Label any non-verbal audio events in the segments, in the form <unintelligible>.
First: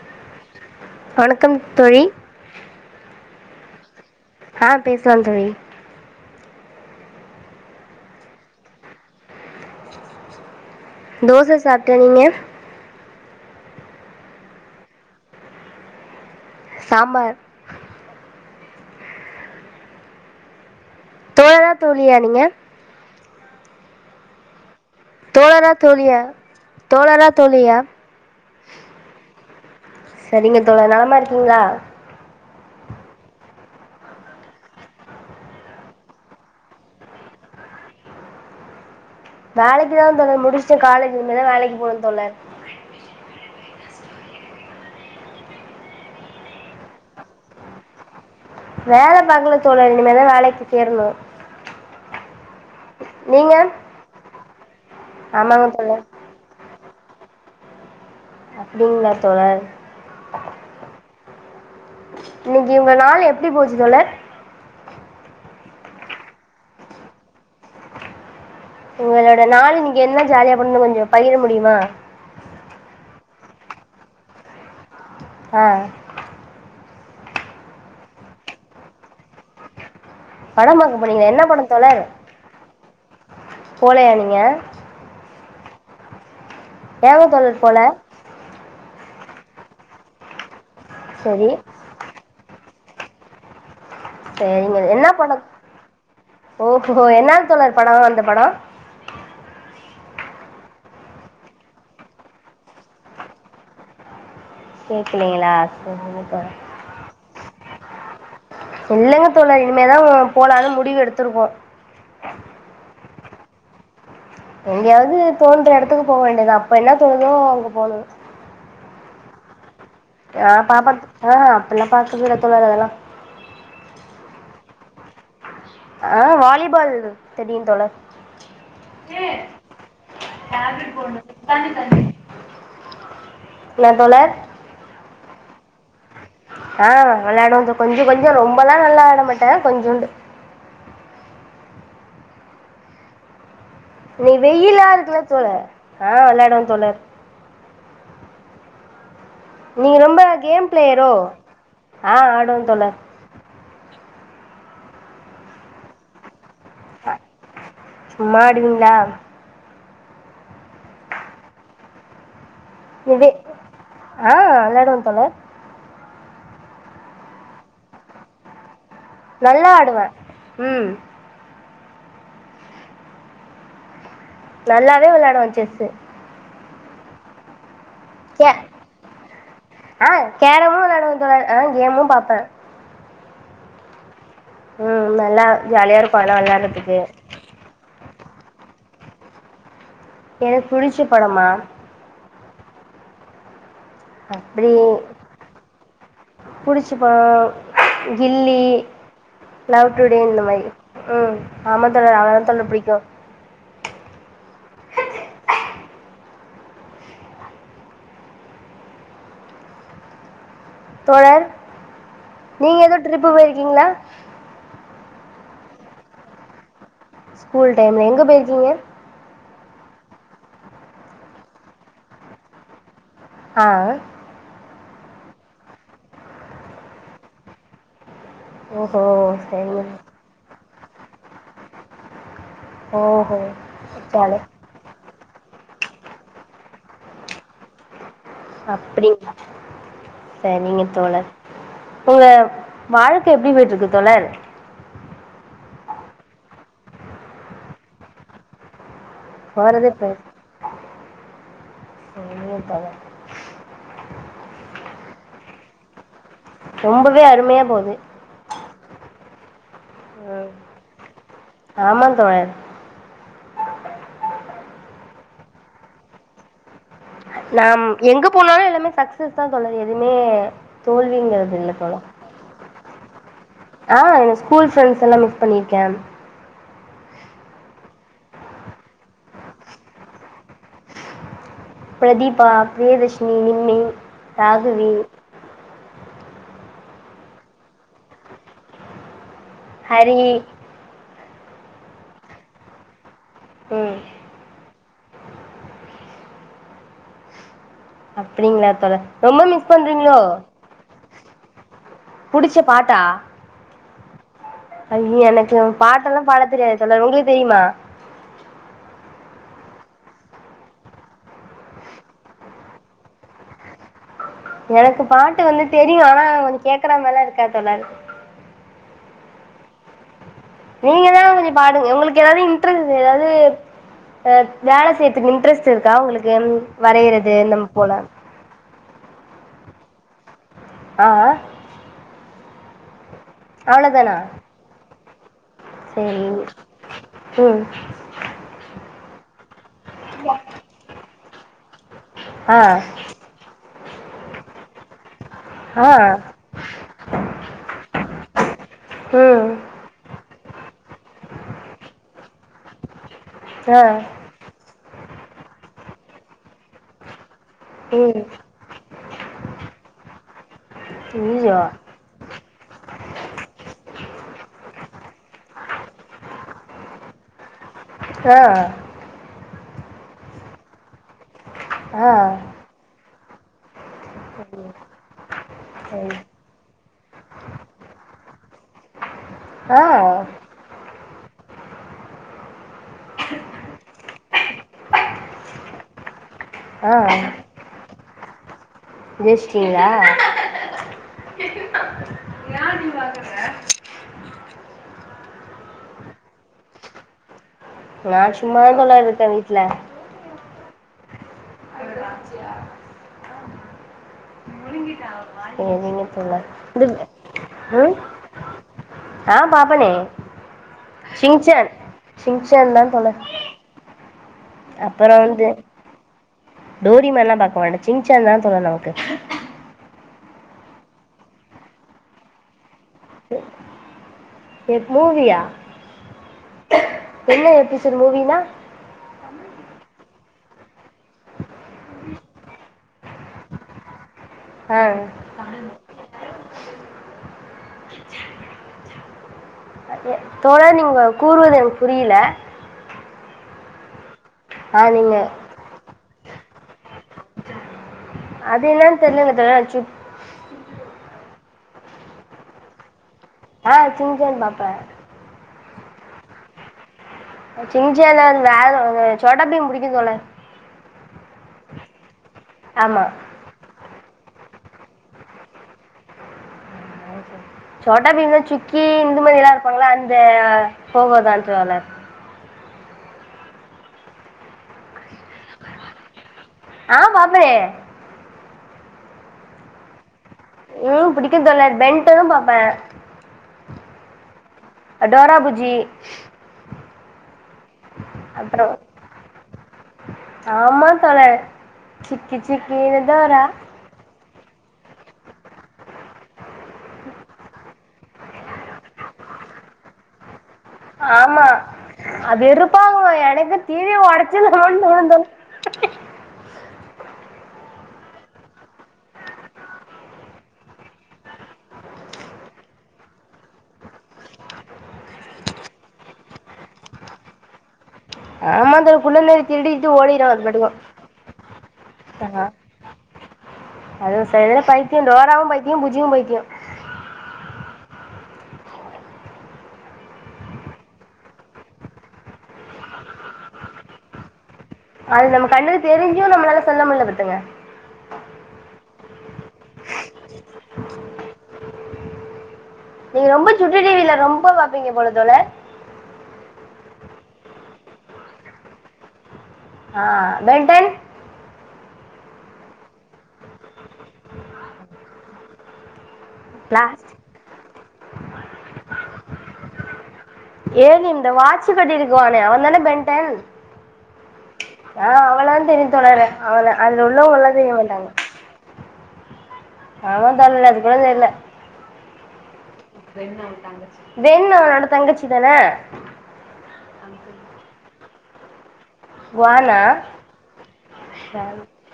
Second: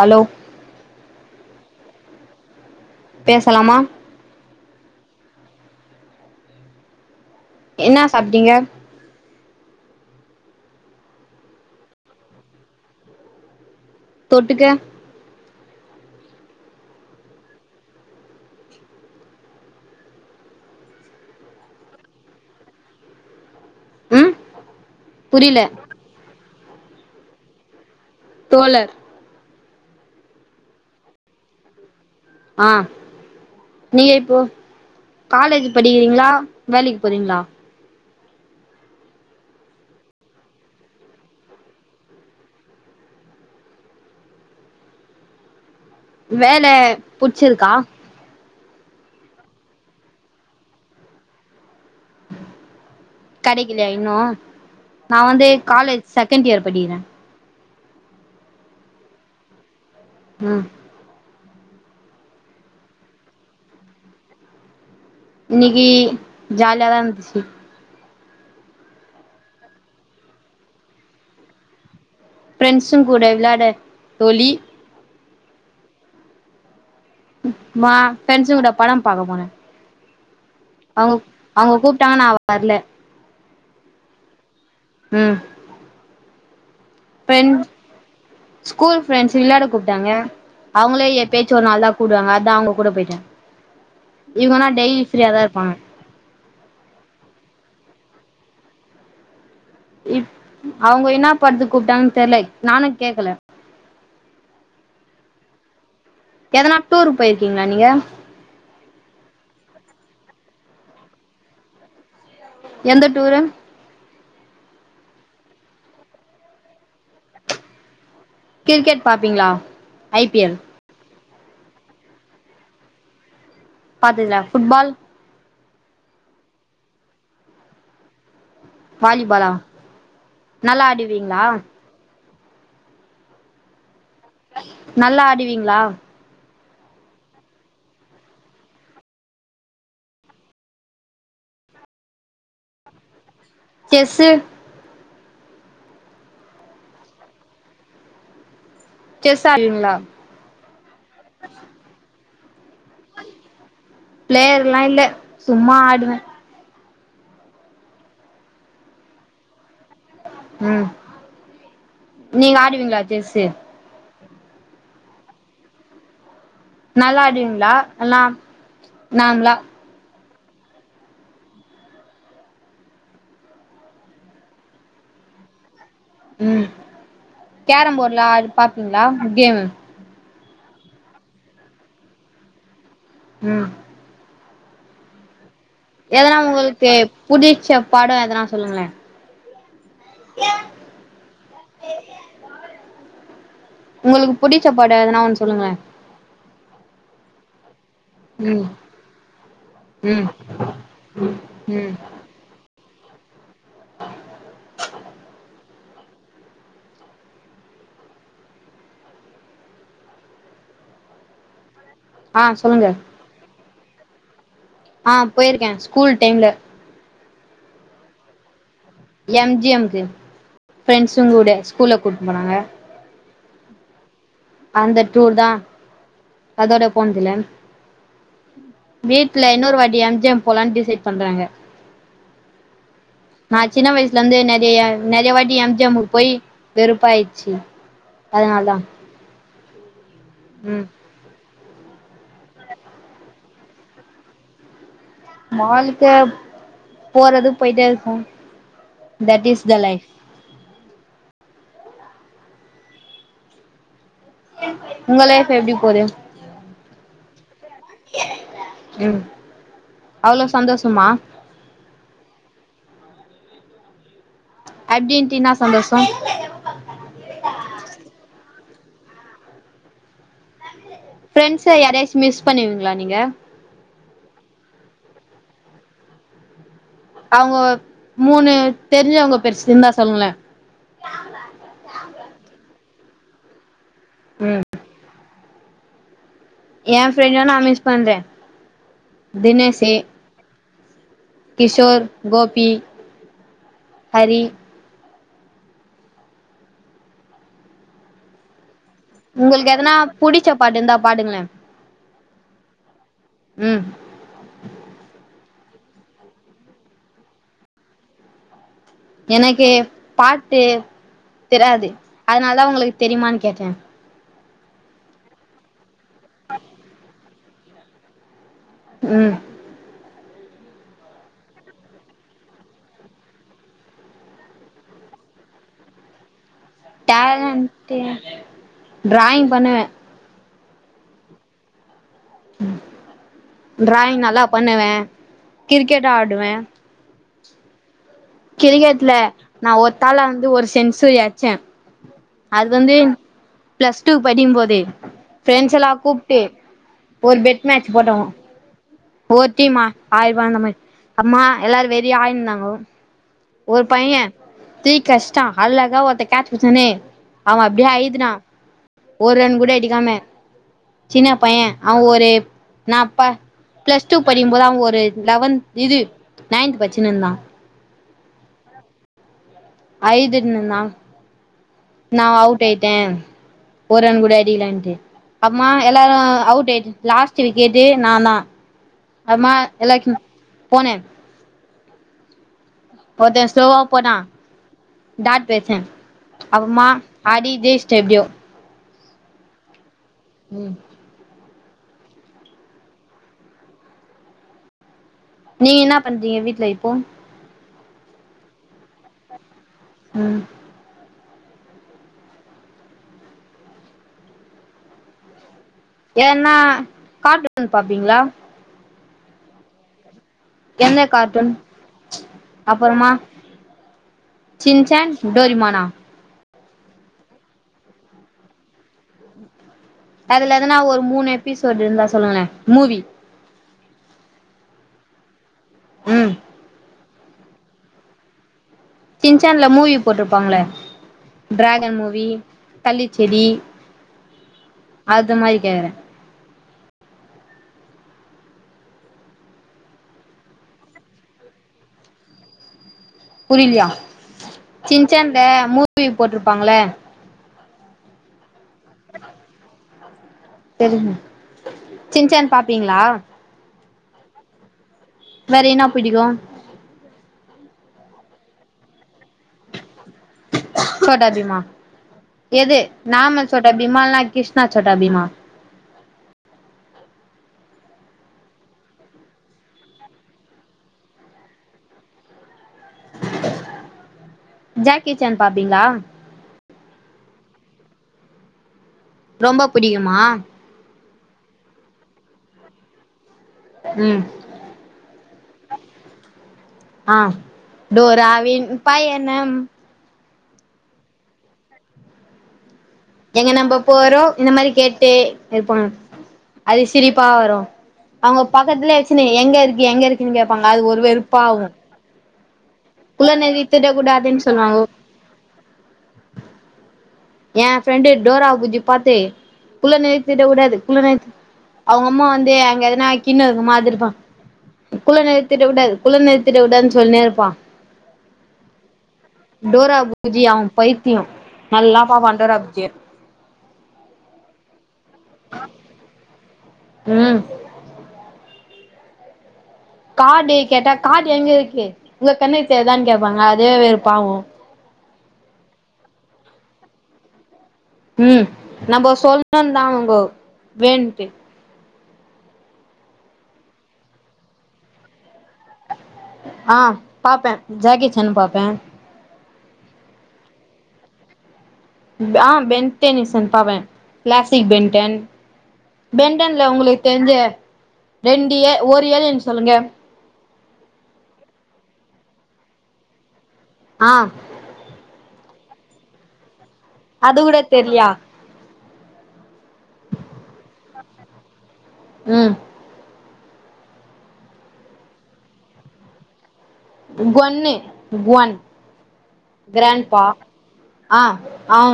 hello வணக்கம் தோழி பேசலாமா அ பேசலாம் தோழி என்ன சாப்பிட்டீங்க தோசை சாப்டேன் நீங்க தொட்டுக்க சாம்பார் தோழா தோழியா நீங்க ம் புரில தோழர தோழிய தோழர தோழியா தோழர் சரிங்க தோழ நலமா இருக்கீங்களா அ நீங்க இப்போ காலேஜ் படிக்கிறீங்களா வேலைக்கு போறீங்களா வேலைக்குதான் தோழர் முடிச்சுட்டு காலேஜ் இனிமேதா வேலைக்கு போணும் தோழர் வேலை புடிச்சிருக்கா வேலை பாக்கல தோழர் இனிமேதா வேலைக்கு சேரணும் நீங்க கடைக்கலையா இன்னும் நான் வந்து ஆமாங்க தோழர் காலேஜ் செகண்ட் இயர் படிக்கற அப்படிங்களா தோழர் ம் இன்னைக்கு உங்க நாள் எப்படி போச்சு தோழர் இன்னைக்கு ஜாலியாதா இருந்துச்சு உங்களோட நாளு நீங்க என்ன ஜாலியா பண்ணன்னு கொஞ்சம் பகிர முடியுமா ஃப்ரெண்ட்ஸுங் கூட விளாட தோழி ஆ மா ஃப்ரெண்ட்ஸுங் கூட படம் பாக்க போன படம் பாக்க போனீங்ளா என்ன படம் தோழர் கூப்ட்டாங்க நா வர்ல போலையா நீங்க அ ஏங்க தோழர் போல ஸ்கூல் ஃப்ரெண்ட்ஸு விளாட கூப்ட்டாங்க அவுங்களே சரி எப்பயாச்சு ஒரு நாள் தா கூப்டுவாங்க அதா அவுங்க கூட போயிட்ட இவ்கனா டெய்லி ஃப்ரீயாதா இருப்பாங்க ஓ ஹோ என்னாங் தோழர் படொ அந்த படொ இப் அவ்ங்க என்னா படத்துக் கூப்ட்டாங்கன் தெர்ல நானு கேக்கல கேக்குலைங்களா எதனா டூருக் போயிருக்கீங் ளா நீங்க இல்லங்க தோழர் இனிமேதா போலானு முடிவு எடுத்துருக்கோ எந்த டூரு எங்கேயாவ்து தோன்ற எடத்துக் போ வேண்டியதா அப்ப என்ன தோணுதோ அங்க போணு கிரிக்கெட் பாப்பீங்ளா ஆ பாப்ப ஆ அப்புல்லா பாக்கற்தில்ல அதெல்லா பாத்ததில்யா ஃபுட்பால் ஆ வாலிபால் தெரியு தோழர் வாலிபாலா நல்லா ஆடுவீங்களா என்ன தோழர் நல்லா ஆடி பீங்ளா ஆ வெளாடுவ கொஞ்சொ கொஞ்சொ ரொம்பல்லா நல்லா ஆட மாட்ட கொஞ்சோண்டு செஸ்ஸு இன்னைக் வெயிலா இருக்குல தோழர் ஆ விளாடுவ தோழர் செஸ் ஆடுவீங்களா நீங்க ரொம்ப கேம் ப்ளேயரோ ஆ ஆட் வ தோழர் ப்ளேயர்லா இல்ல சும்மா ஆடுவ சும்மா ஆடுவீங்ளா ம் நீங்க ஆடுவீங்ளா இது செஸ்ஸு ஆ விளாடுவ தோழர் நல்லா ஆடுவீங்ளா எல்லா நார்மலா நல்லா ஆடுவே உம் நல்லாவே விளாடுவோ செஸ்சு ம் கேரம் போட்லா அது பாப்பீங்ளா கேம் கேரமு விளாடுவெ தோழர் ஆ கேமு பாப்பே ம் ம் நல்லா ஜாலியாக இருக்கும் எதனா அதெல்லாம் உங்குளுக்கு விளாட்றதுக்கு புடிச்ச படோ எதனா சொல்லுங்களே எனக் புடிச்ச படமா உங்குளுக்கு புடிச்ச படோ எதனா ஒன் சொல்லுங்களே புடிச்ச படோ கில்லி ம் லவ் டுடே ம் இந்த மாரி ம் ஆமா ம் தோழர் அவ்ளதா தோழர் புடிக்கு தோழர் ஆ நீங்க சொல்லுங்க எதோ ட்ரிப்பு போயிருக்கீங்ளா அ போயிருக்கே ஸ்கூல் டைம்ல ஸ்கூல் டைம்ல எங்க போய்ருக்கீங்க எம் ஜி எம் க்கு ஃப்ரெண்ஸுங் கூட ஸ்கூல்ல கூட்னு போனாங்க அ ஆ அந்த டூர் தா அதோட போன்தில்ல ஓஹோ வீட்ல இன்னொரு சரிங்க வாட்டி எம்ஜ்யம் போலான் டி சேட் பண்றாங்க ஓஹோ நா சின்ன வய்ஸ்லந்தே ஜாலி நெறிய நெறிய வாட் டி எம்ஜ்யம்முக்கு வெருப்பாய்ச்சி அப்படிங் <inaudible> செரிங்க ம் தோழர் உங்க வாழ்க்க எப்டி போய்ட்ருக்கு தோழர் வாழ்க்க போறது போய்ட்டே ருக்கோ தட் இஸ் த போறதே லைஃப் போய் <unintelligible> உங்க லைஃப் எப்டி போது ரொம்பவே அருமையா போது ம் அவ்ளோ ம் சந்தோசமா ஆமா தோழர் அப்டீன்ட்டு இன்னா சந்தோஸோ னிமே சக்சஸ்தா தோழரே எதுமே ஃபரெண்ட்ஸ்ஸ யாரையாச்சா மிஸ் பண்ணுவீங்களா நீங்க ஆ எங்க ஸ்கூல் ஃரெண்ட்ஸ் எல்லா மிஸ் பண்ணியிருக்க அவுங்க மூணு தெரிஞ்சவங்க பேரு சிந்தா சொல்லுங்களேன் பிரதீபா பிரியதர்ஷினி நிம்மி ம் ராகவி ஏ ஃப்ரெண்ட நா மிஸ் பண்ற தினேசு ஹரி கிஷோர் கோபி ம் ஹரி அப்டிங்களா தோழர் ரொம்ப மிஸ் உங்களுக்கு எதனா பண்றீங்களோ புடிச்ச பாட்டு இந்தா பாடுங்களேன் புடிச்ச பாட்டா ம் ஐய்ய எனக் கு பாட்டெல்லா பாடத் தெரியாது தோழர் உங்களுக்கு தெரியுமா எனக்கு பாட்டு தெராத்து அதனாலதா உங்களுக்கு தெரியுமான்னு கேட்டேன் எனக்கு பாட்டு வந்து தெ ரியு ஆனா கொஞ்ச கேக்கறமாரில்லா இருக் காது தோழன் உம் நீங்கதான் கொஞ்சோ பாடுங்க உங்களுக்கு எதாவது இன்ட்ரெ எதாவது அ வேல செய்யறதுக்கு இன்ட்ரெஸ்ட் இருக்கா உங்களுக்கு ம் வரையறது நம் போல டேலண்ட்டு டிராயிங் பண்ணுவ ஆ ஹ் டிராயிங் நல்லா பண்ணுவன் செரி உம் கிரிக்கெட்ல நா ஒத்தாலா வந்து ஒரு சென்சுயர் ச்ச ஆ அதுவந்து பிளஸ் டூ படிம்போதே ஃப்ரெண்ட்ஸ் ஆ எல்லா கூப்ட்டு ஒரு பெட் மேட்ச் போட்டோ ம் போத்திமா ஆய் ருவா அந்த மாரி அம்மா எல்லாரு வெறி ஆயிருந்தாங்கோ ஆ ஒரு பைய்ய டீ கஷ்டோ அழகா ஒருத்தன் கேட்ச் புடுச்சொன்னே அவ அப்டியே ம் அயத்துனா ஒரு ரன் கூட எடுக்காம சின்ன பைய ஐயோ அவ ஒரு நா ப பிளஸ் டூ படிக்கு போது அவ ஒரு லெவன்த் இது நைன்த் படிசினுருந்தா ஆ ஐதுநுணா ஆ நா அவுட்டாயிட்டே ஒரு ரன் கூட அடிக்கலன்ட்டு அப்பமா சரி எல்லாரும் அவுட் ஆயிட்டு லாஸ்ட் விக்கெட்டு ந நா அம்மா ஆ எல்லாத்க்கு போனே ஒருத்த ஸ்லோவா போனா டாட் வச்சேன் அபரம்மா ஆடி ஜேஷ் எப்படியோ ஜெய்சிண்டிங்களா ம் நா இதுவாங்கற நீ என்னா பண்றீங்க வீட்டு்ல இப்போ நா சும்மாத தோழா இருக்கே வீட்ல ம் சரிங்க தோழா வீட் கார்டூன் பாப்பீங்களா ஆம் பாப்பனே என்ன கார்ட்டூன் ஷிங்சான் ஷிங்சான் தான் அப்புறமா தோழா சின்சான் டோரிமானா டோரிமேன் லாம் பாக்க மாட்டேன் சிங்சான் தான் தோழா நமக்கு அதுல எதனா ஒரு மூணு எபிசோடு் இருந்தா சொல்லுங்கலே மூவி எது மூவியா ம் என்ன எபிசோடு மூவினா சின்சன்ல மூவி போட்ருப்பாங்களே ட்ராகன் மூவி தள்ளிச்செடி ஆ அது மாரி கேக்றே தோழர் நீங்க கூறுவது எனக்கு புரில புரிலயா நீங்கள் சின்சன்ட மூ வி போட்ருப்பாங்கள அது என்னனு தெர்லங்க தோழர் சின் சின்சன் பாப்பிங்ளா ஆ சின்சன் பாப்பேன் வேற என்ன பிடிக்கு சின்சன் அ வேற சோட்டா பீம் புடிக்கு தோழர் சோட்டா பீமா எது ஆமா நாம சொல்ற பிமால்ல க்ரிஷ்ணா சோட்டா பீமா சோட்டா பீம்ல சுக்கி இந்த மாரிலா இருப்பாங்கல அந்த போகோ <unintelligible> ஜாக்கிஜான் பாப்பீங்ளா ஆ பாப்பனே ரொம்ப புடிக்குமா ம் புடிக்கு தோழர் பென்டனு பாப்பே ம் டோரா புஜ்ஜி ஆஹ் டோராவின் பயணம் ஆமா தோழர் சிக்கிச் சிக் எங்க நம்ம போறோ இந்த மாரி கேட்டே இருப்பாங்க அது சிரிப்பா வரு அவங்க பக்கத்துலயே வச்சுனு எங்க இருக்கு எங்க இருக்குனு கேப் பாங்க அது ஒரு ஆமா வெறுப்பாவு அது வெறுப் பா வரு குள்ள எனக்கு நெறி டீவிய திட்டக்கூடாதுன்னு ஒடச்சுர்லானு சொல்லுவாங்க தோணு என் ஃப்ரெண்டு டோரா புஜ்ஜி பாத்து குள்ள நரி திருடக் கூடாது குள்ள நரி அவுங்க அம்மா வந்து அங்க எதனா கின்ன இருக்க மாதிரி இருக்கு குள்ள நரி திருடக் கூடாது குள்ள நரி திருடக் கூடாதுனு சொல்லினே இருப்பா ஆமா அந்த குள்ள நரி திருடிட்டு டோரா ஓடிரு புஜ்ஜி அது அவ பாட்டுக்கு பைத்தியோ நல்லா பாப்பா அஹ் டோரா புஜ்ஜிய அது சரியான பைத்திய டோராவு பைத்திய புஜ்ஜியு பைத்திய ம் காடு கேட்டா காடு எங்க இருக்கு உங்க கண்ணுக்கு தெரிதானு கேப்பாங்க அதே வெறுப்பாவு அது நம்ம கண்ணுக்கு தெரிஞ்சு நம்மளால சொல்ல முடில பாத்துக்குங்க உம் நம்ம சொல்ணும்தா அவுங்க வேன்ட்டு நீங்க ரொம்ப சுட்டி டிவில ரொம்ப பாப்பீங்க போல தோழர் ஆ பாப்பே ஜாக்கி ஜானு பாப்பே ஆ பெண்டன் ஆ பென்டனிசன் பாவே கிளாசிக் பென்டன் பெண்டன்ல உங்குளுக்கு பிளாஸ்ட் தெரிஞ்ச ரெண்டு ஏ ஒரு ஏலியன் சொல்லுங்க ஏன் இந்த வாச்சு கட்டி இருக்குவானே அவன் தானே பென்டன் ஆ ஆ அவளான் தெரிது தோழறே அவ தா அதுல உள்ளவங்க அது எல்லாம் கூட செய்ய மாட்டாங்க தெர்லியா ஆமா தோழர் அது கூட தெரில உம் வெண் அவனோட தங்கச்சி தானே கொன்னு க்வன் குவானா கிராண்ட் பா அ அவ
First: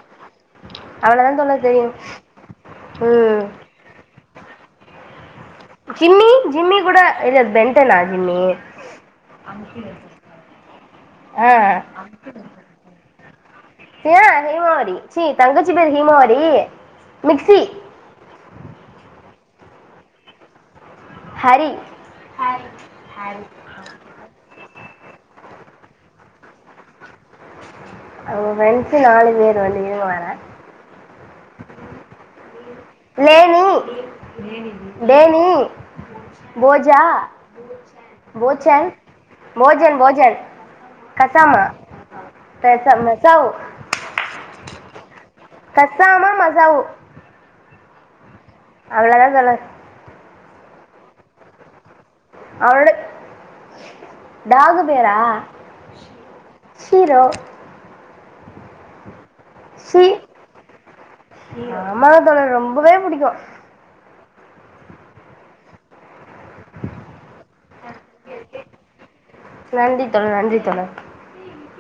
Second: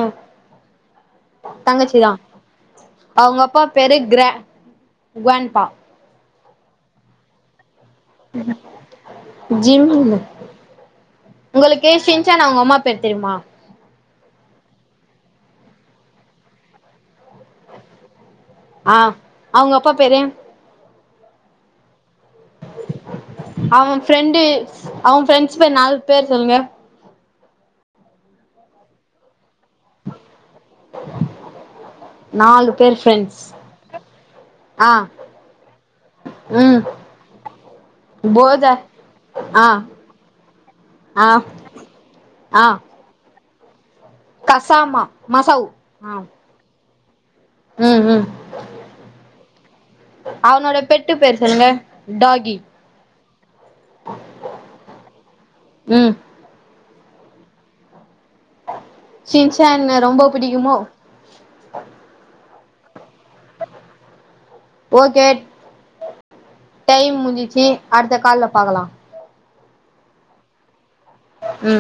அவளதான் தோழர் தெரியும் தங்கச்சி தா அவுங்க ம் அப்பா பேரு கிரா உவன்பா ஜிம்மி ஜிம்மி கூட இல்ல பென் ஜிம் ஆ உங்களுக்கு ஷின்சேன அவுங்க அம்மா பேர் தெரியுமா ஆ ஹீமாவரி சீ தங்கச்சி பேரு ஹீமாவரி மிக்சி ஆ அவுங்க அப்பா பேரு ஹரி அவ ஃப்ரெண்டு அவ ஃப்ரெண்ட்ஸ் பேர் நால் பேர் சொல்லுங்க அவுங்க ஃப்ரெண்ட்ஸு நாலு பேர் வந்து இருங்க வர நாலு பேர் ஃப்ரெண்ட்ஸ் லேனி ஆ டேனி ம் போஜா போத போச்சன் ஆ போஜன் போஜன் ஆ கசாமா ஆ பெச மெசாவ் கசாமா மசவ் ஆ கசாமா ம் ம் அவ்ள தா தோழர் அவனோட பெட்டு பேர் சொல்லுங்க டாகி அவளோட டாகு பேரா ம் ஷீரோ ஷின்சேன ஷீ ரொம்ப புடிக்குமோ பவே புடிக்கு ஓகே டைம் முஞ்சிச்சி அடுத்த கால்ல பாக்கலா நன்றி தோழர் நன்றி தோழர் ம்